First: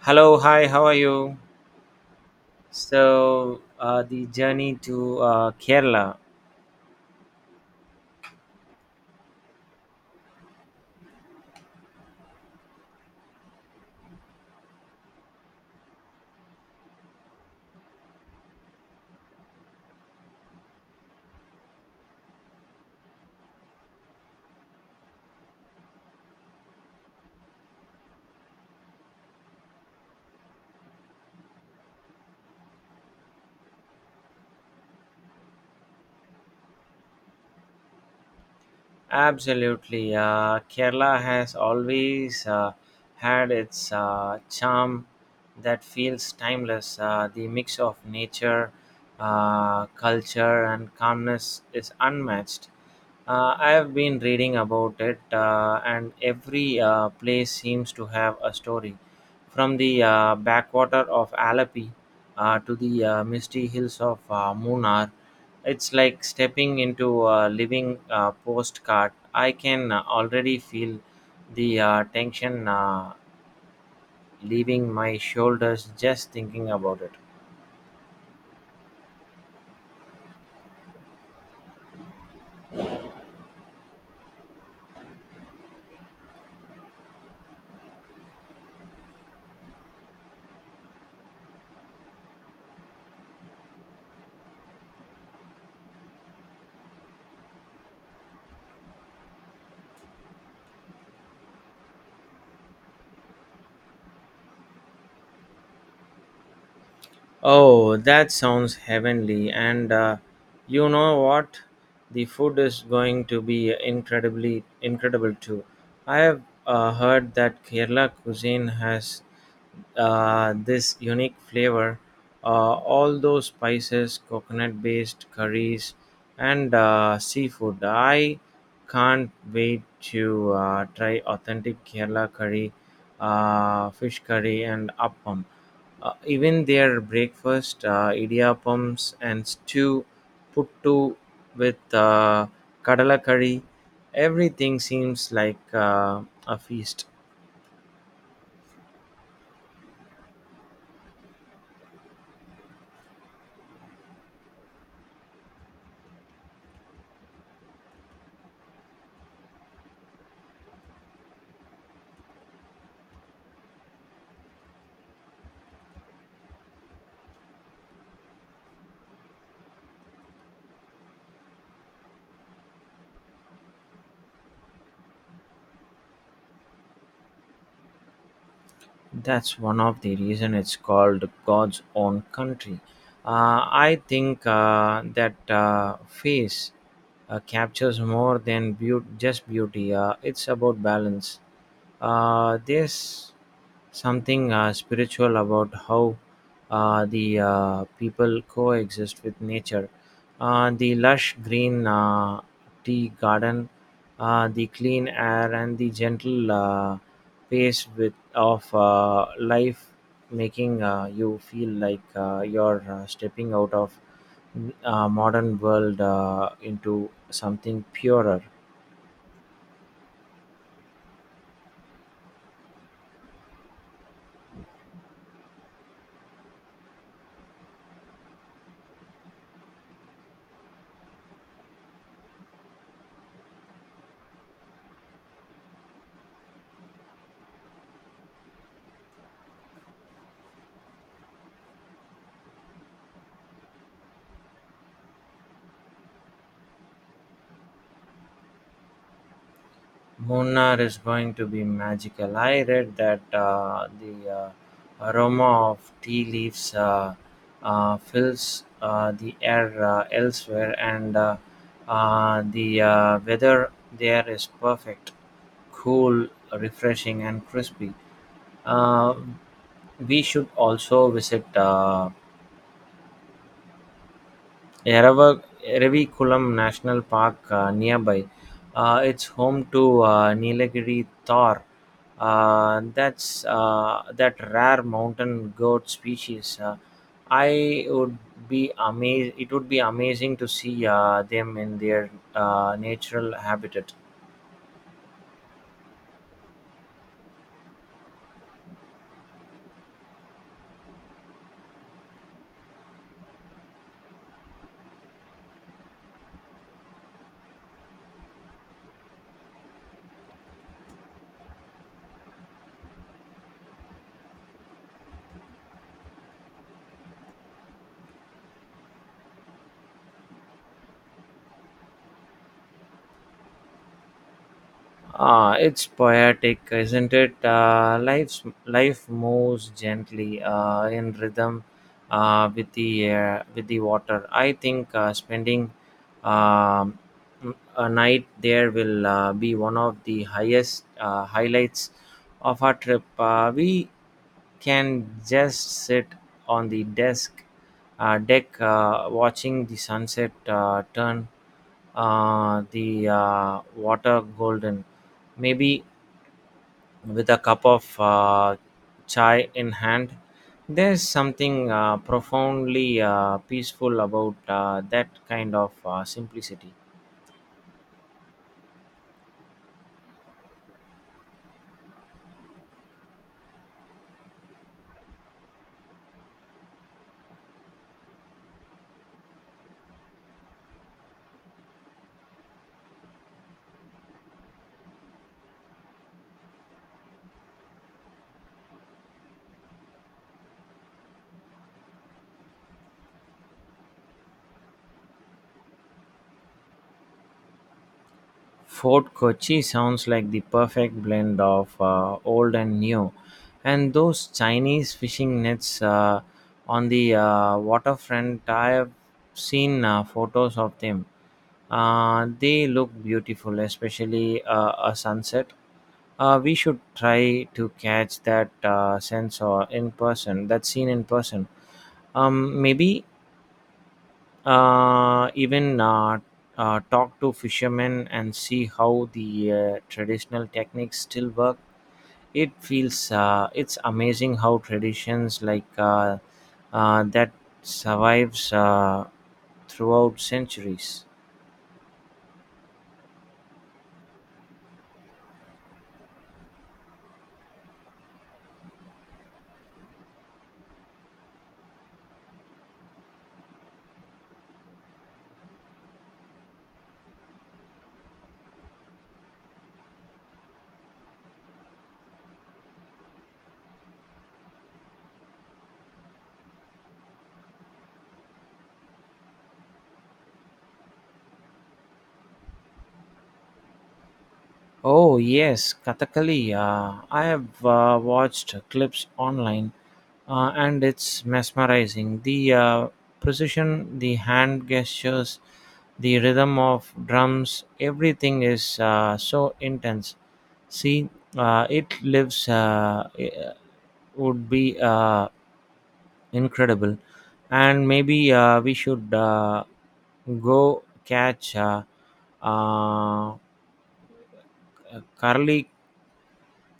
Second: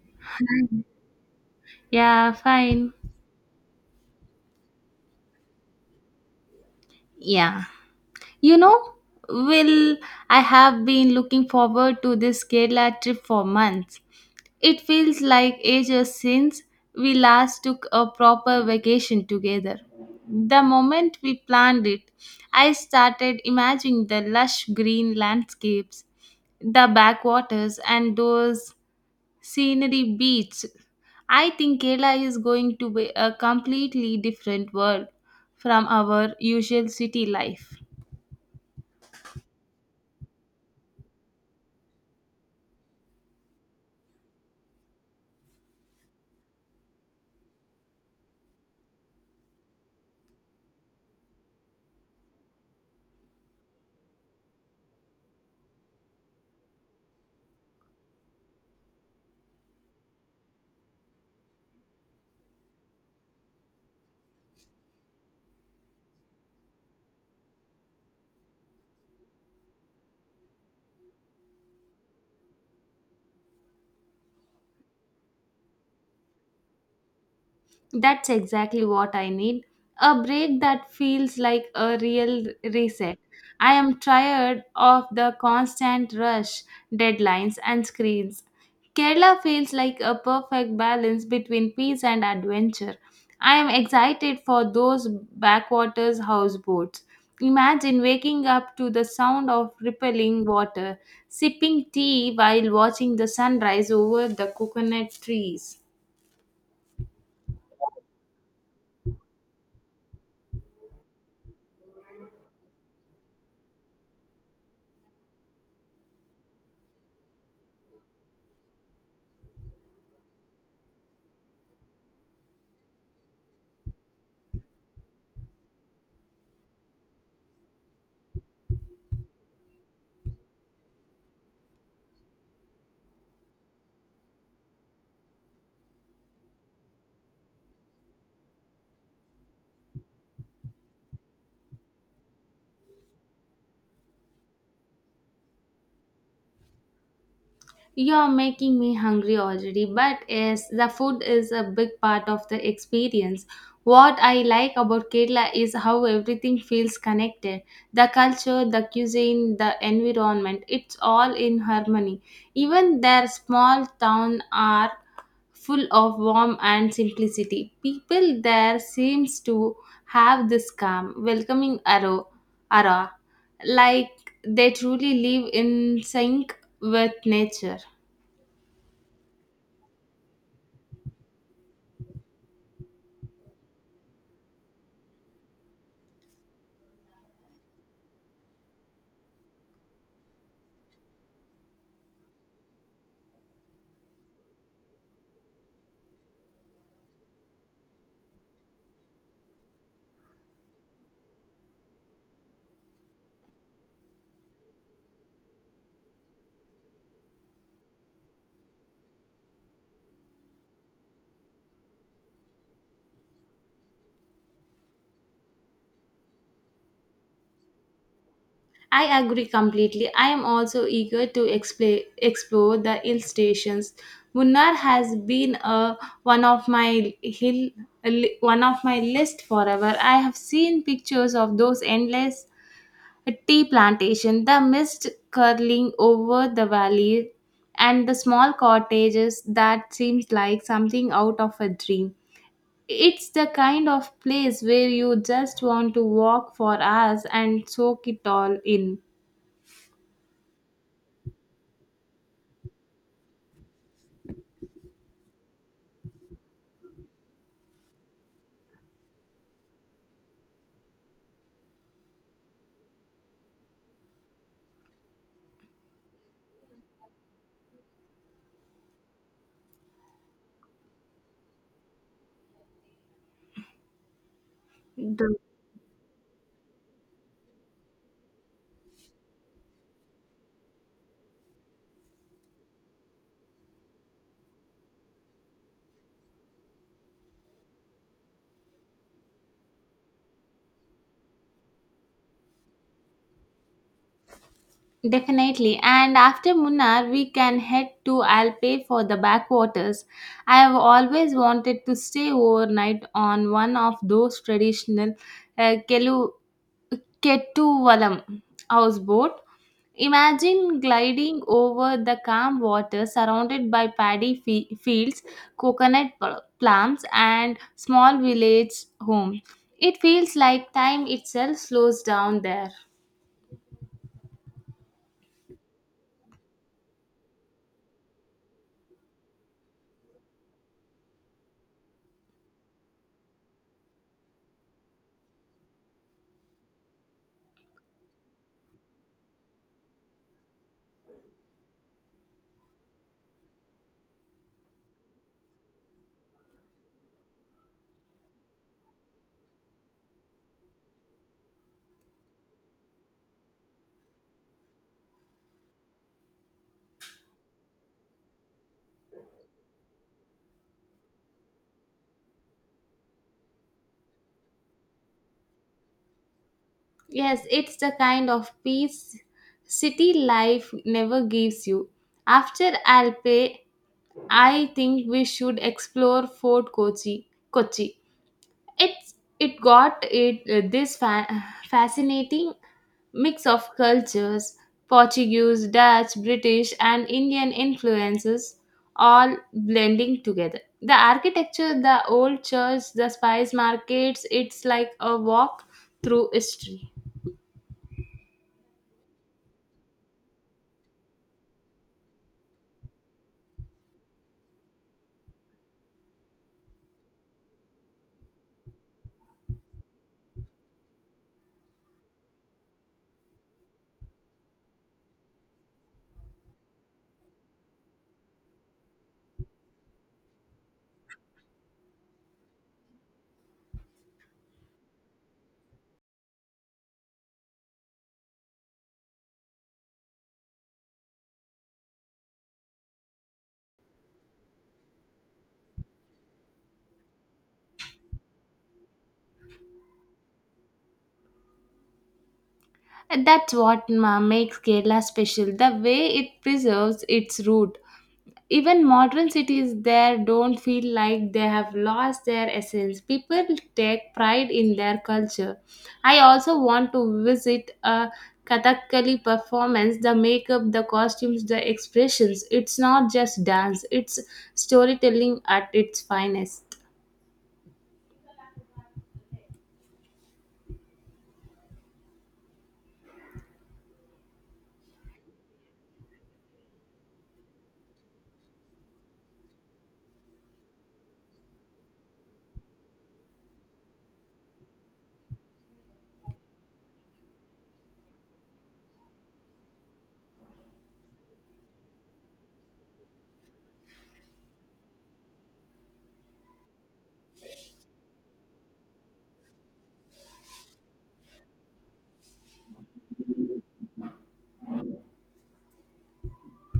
Hello, hi, how are you? Yeah, fine. So, the journey to Kerala. Yeah. You know, Will, I have been looking forward to this Kerala trip for months. It feels like ages since we last took a proper vacation together. The moment we planned it, I started imagining the lush green landscapes, the backwaters, and those scenery beach. I think Kerala is going to be a completely different world from our usual city life. Absolutely. Kerala has always had its charm that feels timeless. The mix of nature, culture, and calmness is unmatched. I have been reading about it, and every place seems to have a story. From the backwater of Alapi to the misty hills of Munnar, it's like stepping into a living postcard. I can already feel the tension leaving my shoulders just thinking about it. That's exactly what I need. A break that feels like a real reset. I am tired of the constant rush, deadlines, and screens. Kerala feels like a perfect balance between peace and adventure. I am excited for those backwaters houseboats. Imagine waking up to the sound of rippling water, sipping tea while watching the sunrise over the coconut trees. Oh, that sounds heavenly. And you know what? The food is going to be incredibly incredible too. I have heard that Kerala cuisine has this unique flavor. All those spices, coconut based curries, and seafood. I can't wait to try authentic Kerala curry, fish curry, and appam. Even their breakfast, idiyappams and stew, puttu with kadala curry, everything seems like a feast. You're making me hungry already, but yes, the food is a big part of the experience. What I like about Kerala is how everything feels connected. The culture, the cuisine, the environment, it's all in harmony. Even their small town are full of warmth and simplicity. People there seems to have this calm, welcoming arrow, aura, like they truly live in sync with nature. That's one of the reason it's called God's own country. I think that face captures more than just beauty. It's about balance. There's something spiritual about how the people coexist with nature. The lush green tea garden, the clean air, and the gentle pace of life, making you feel like you're stepping out of modern world into something purer. I agree completely. I am also eager to explore the hill stations. Munnar has been a, one of my hill one of my list forever. I have seen pictures of those endless tea plantation, the mist curling over the valley, and the small cottages that seems like something out of a dream. It's the kind of place where you just want to walk for hours and soak it all in. Munnar is going to be magical. I read that the aroma of tea leaves fills the air elsewhere, and the weather there is perfect, cool, refreshing, and crispy. Uh, we should also visit Yarava, Eravikulam National Park nearby. It's home to Nilagiri Thor. That's that rare mountain goat species. I would be amazed. It would be amazing to see them in their natural habitat. Definitely. And after Munnar, we can head to Alpe for the backwaters. I have always wanted to stay overnight on one of those traditional uh, Kelu- Kettuvalam houseboat. Imagine gliding over the calm water surrounded by paddy fields, coconut plants, and small village homes. It feels like time itself slows down there. Ah, it's poetic, isn't it? Life moves gently in rhythm with the air, with the water. I think spending um, a night there will be one of the highest highlights of our trip. We can just sit on the desk deck, watching the sunset turn the water golden, maybe with a cup of chai in hand. There's something profoundly peaceful about that kind of simplicity. Yes, it's the kind of peace city life never gives you. After Alpe, I think we should explore Fort Kochi. Kochi. It's it got it this fascinating mix of cultures, Portuguese, Dutch, British, and Indian influences all blending together. The architecture, the old church, the spice markets, it's like a walk through history. Fort Kochi sounds like the perfect blend of old and new. And those Chinese fishing nets on the waterfront, I have seen photos of them. They look beautiful, especially a sunset. We should try to catch that scene in person. Maybe even talk to fishermen and see how the traditional techniques still work. It's amazing how traditions like that survives throughout centuries. And that's what makes Kerala special, the way it preserves its root. Even modern cities there don't feel like they have lost their essence. People take pride in their culture. I also want to visit a Kathakali performance, the makeup, the costumes, the expressions. It's not just dance, it's storytelling at its finest. Oh yes, Kathakali, I have watched clips online, and it's mesmerizing, the precision, the hand gestures. The rhythm of drums, everything is so intense. See, it lives I- would be incredible, and maybe we should go catch uh, Karli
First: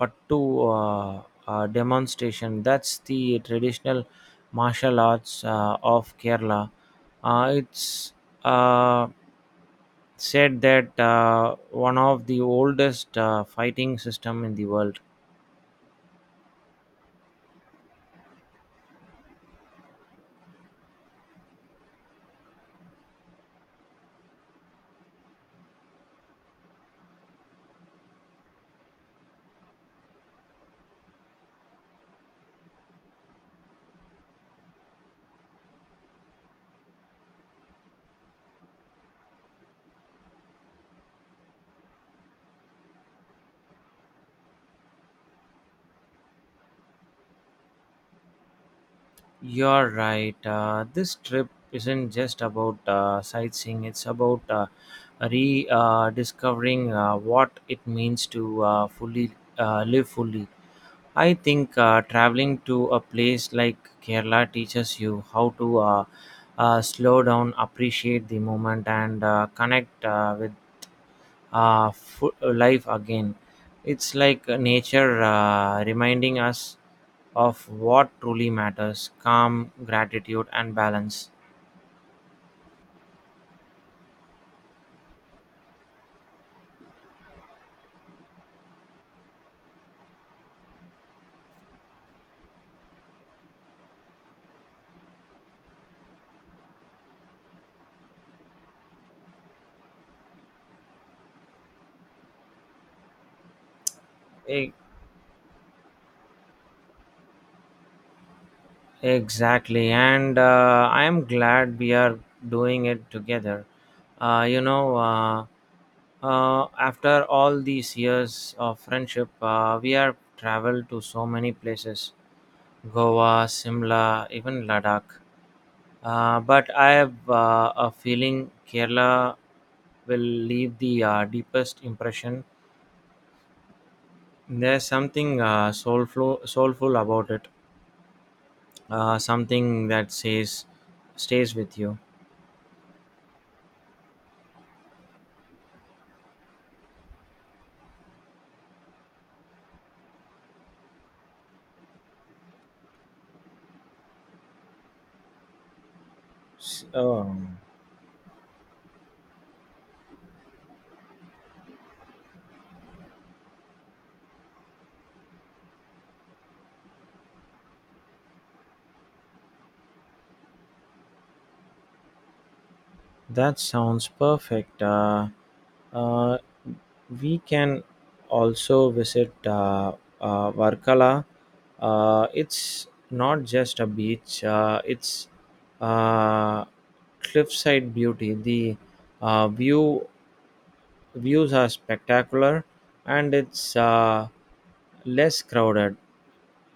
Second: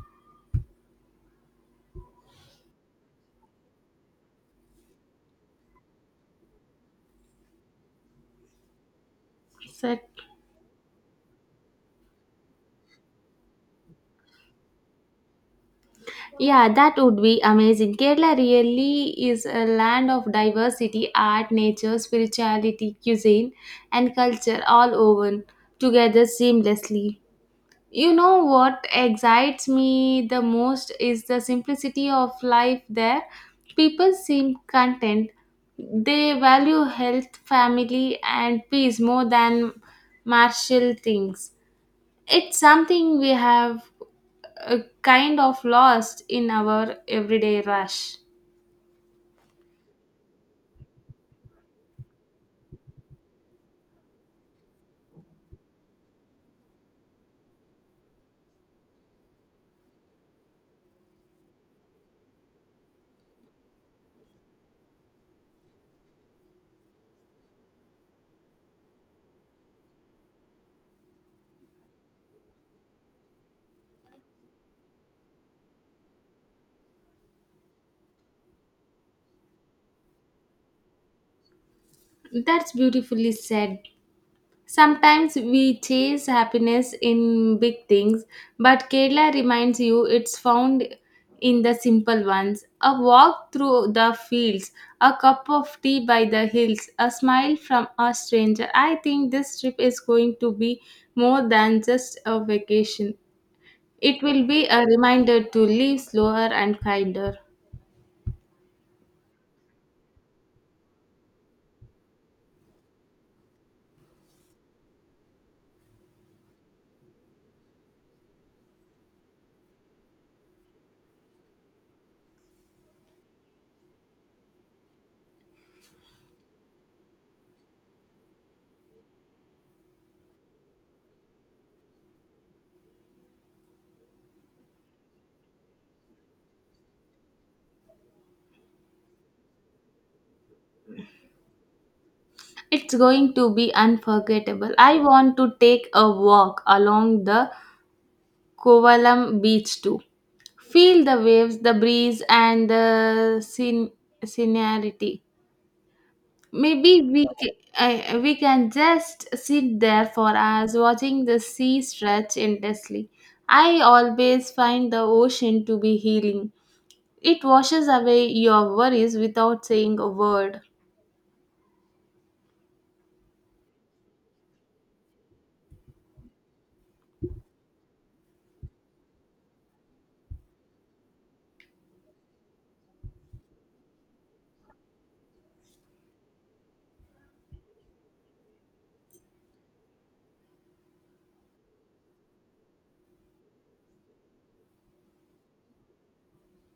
Pattu demonstration. That's the traditional martial arts of Kerala. It's uh, Set. said that one of the oldest fighting system in the world. Yeah, that would be amazing. Kerala really is a land of diversity, art, nature, spirituality, cuisine, and culture all woven together seamlessly. You know what excites me the most is the simplicity of life there. People seem content. They value health, family, and peace more than martial things. It's something we have kind of lost in our everyday rush. You're right. This trip isn't just about sightseeing. It's about rediscovering what it means to fully live fully. I think traveling to a place like Kerala teaches you how to slow down, appreciate the moment, and connect with life again. It's like nature reminding us of what truly matters: calm, gratitude, and balance. That's beautifully said. Sometimes we chase happiness in big things, but Kerala reminds you it's found in the simple ones. A walk through the fields, a cup of tea by the hills, a smile from a stranger. I think this trip is going to be more than just a vacation. It will be E- a reminder to live slower and kinder. Exactly, and I am glad we are doing it together. Uh, you know, uh, after all these years of friendship, we have traveled to so many places: Goa, Simla, even Ladakh. But I have a feeling Kerala will leave the deepest impression. There's something soulful about it. Something that says stays with you. It's going to be unforgettable. I want to take a walk along the Kovalam beach too. Feel the waves, the breeze, and the scenery. Maybe we So, ca- we can just sit there for hours watching the sea stretch endlessly. I always find the ocean to be healing. It washes away your worries without saying a word. That sounds perfect. Uh, we can also visit Varkala. It's not just a beach, it's uh, cliffside beauty. The uh, view views are spectacular and it's less crowded.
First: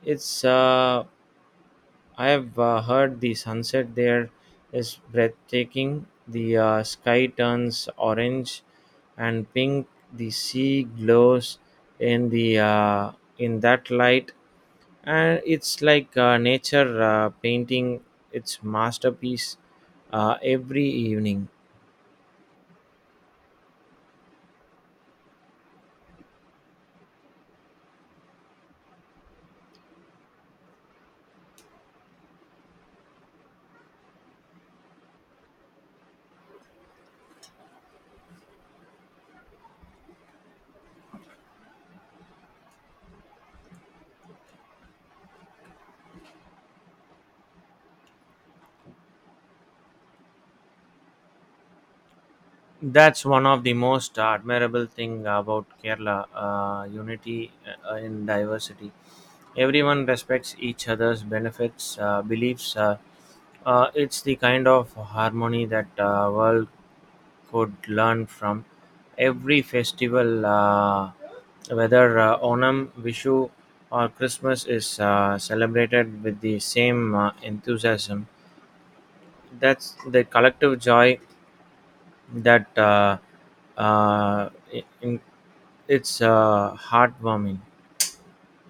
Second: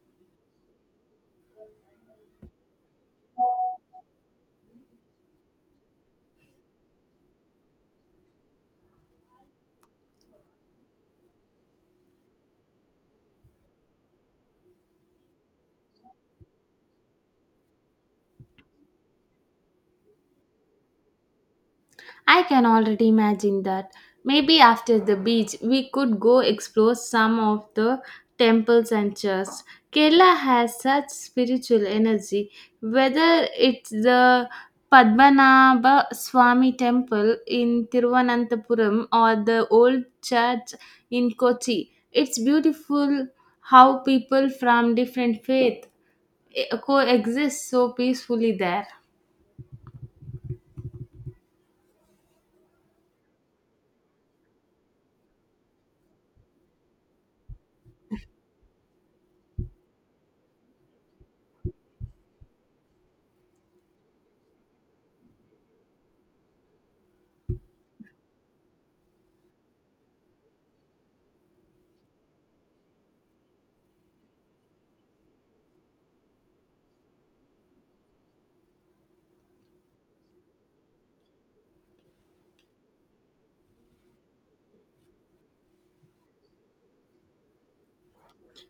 It's I have heard the sunset there is breathtaking. The sky turns orange and pink. The sea glows in the uh, in that light, and it's like nature painting its masterpiece every evening. I can already imagine that. Maybe after the beach, we could go explore some of the temples and churches. Kerala has such spiritual energy, whether it's the Padmanabha Swami temple in Tiruvananthapuram or the old church in Kochi. It's beautiful how people from different faith coexist so peacefully there. That's one of the most admirable thing about Kerala, unity in diversity. Everyone respects each other's beliefs. It's the kind of harmony that world could learn from. Every festival, whether Onam, Vishu, or Christmas, is celebrated with the same enthusiasm. That's the collective joy. That uh, uh, i- in, it's heartwarming.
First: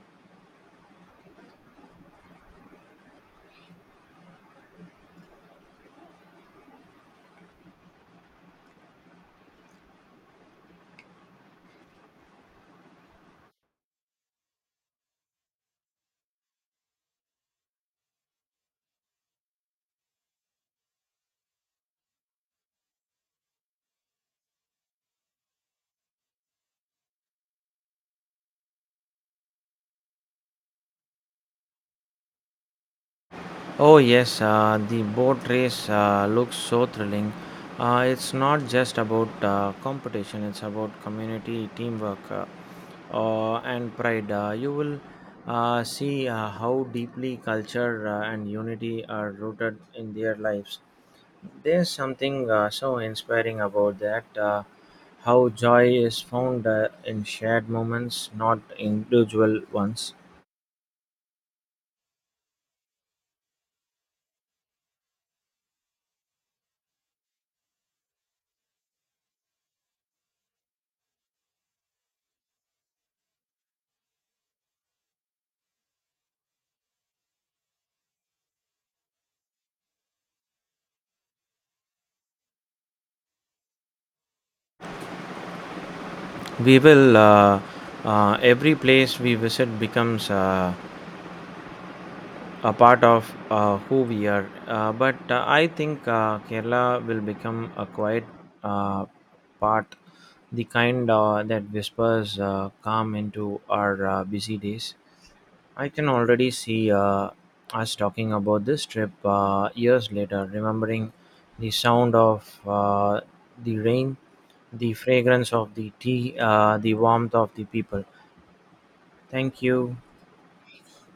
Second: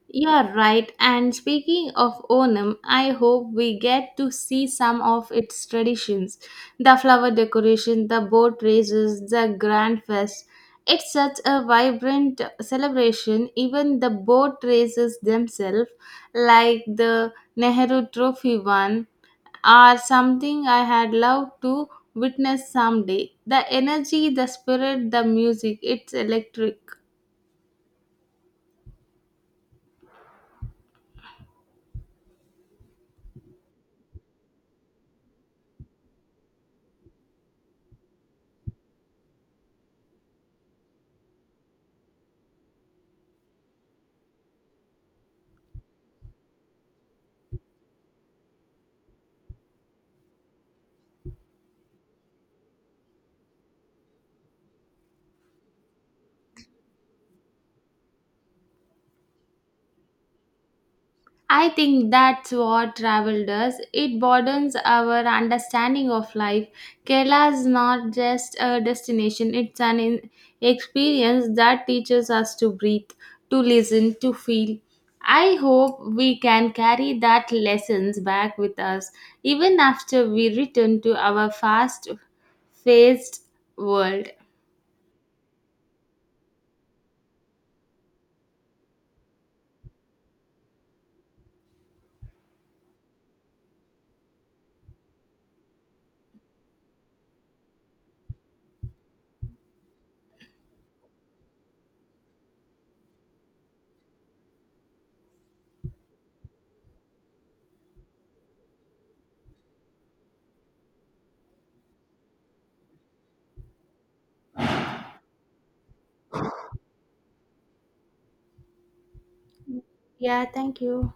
You're right. And speaking of Onam, I hope we get to see some of its traditions, the flower decoration, the boat races, the grand fest. It's such a vibrant celebration, even the boat races themselves, like the Nehru Trophy one, are something I had loved to witness someday. The energy, the spirit, the music, it's electric. Oh yes, the boat race looks so thrilling. It's not just about competition; it's about community, teamwork, and pride. You will see how deeply culture and unity are rooted in their lives. There's something so inspiring about that. How joy is found in shared moments, not individual ones. I think that's what travel does. It broadens our understanding of life. Kerala is not just a destination, it's an experience that teaches us to breathe, to listen, to feel. I hope we can carry that lessons back with us even after we return to our fast-paced world. We will. Every place we visit becomes a part of who we are. But I think Kerala will become a quiet uh, part, the kind that whispers calm into our busy days. I can already see us talking about this trip years later, remembering the sound of the rain, the fragrance of the tea, the warmth of the people. Thank you. Yeah, thank you.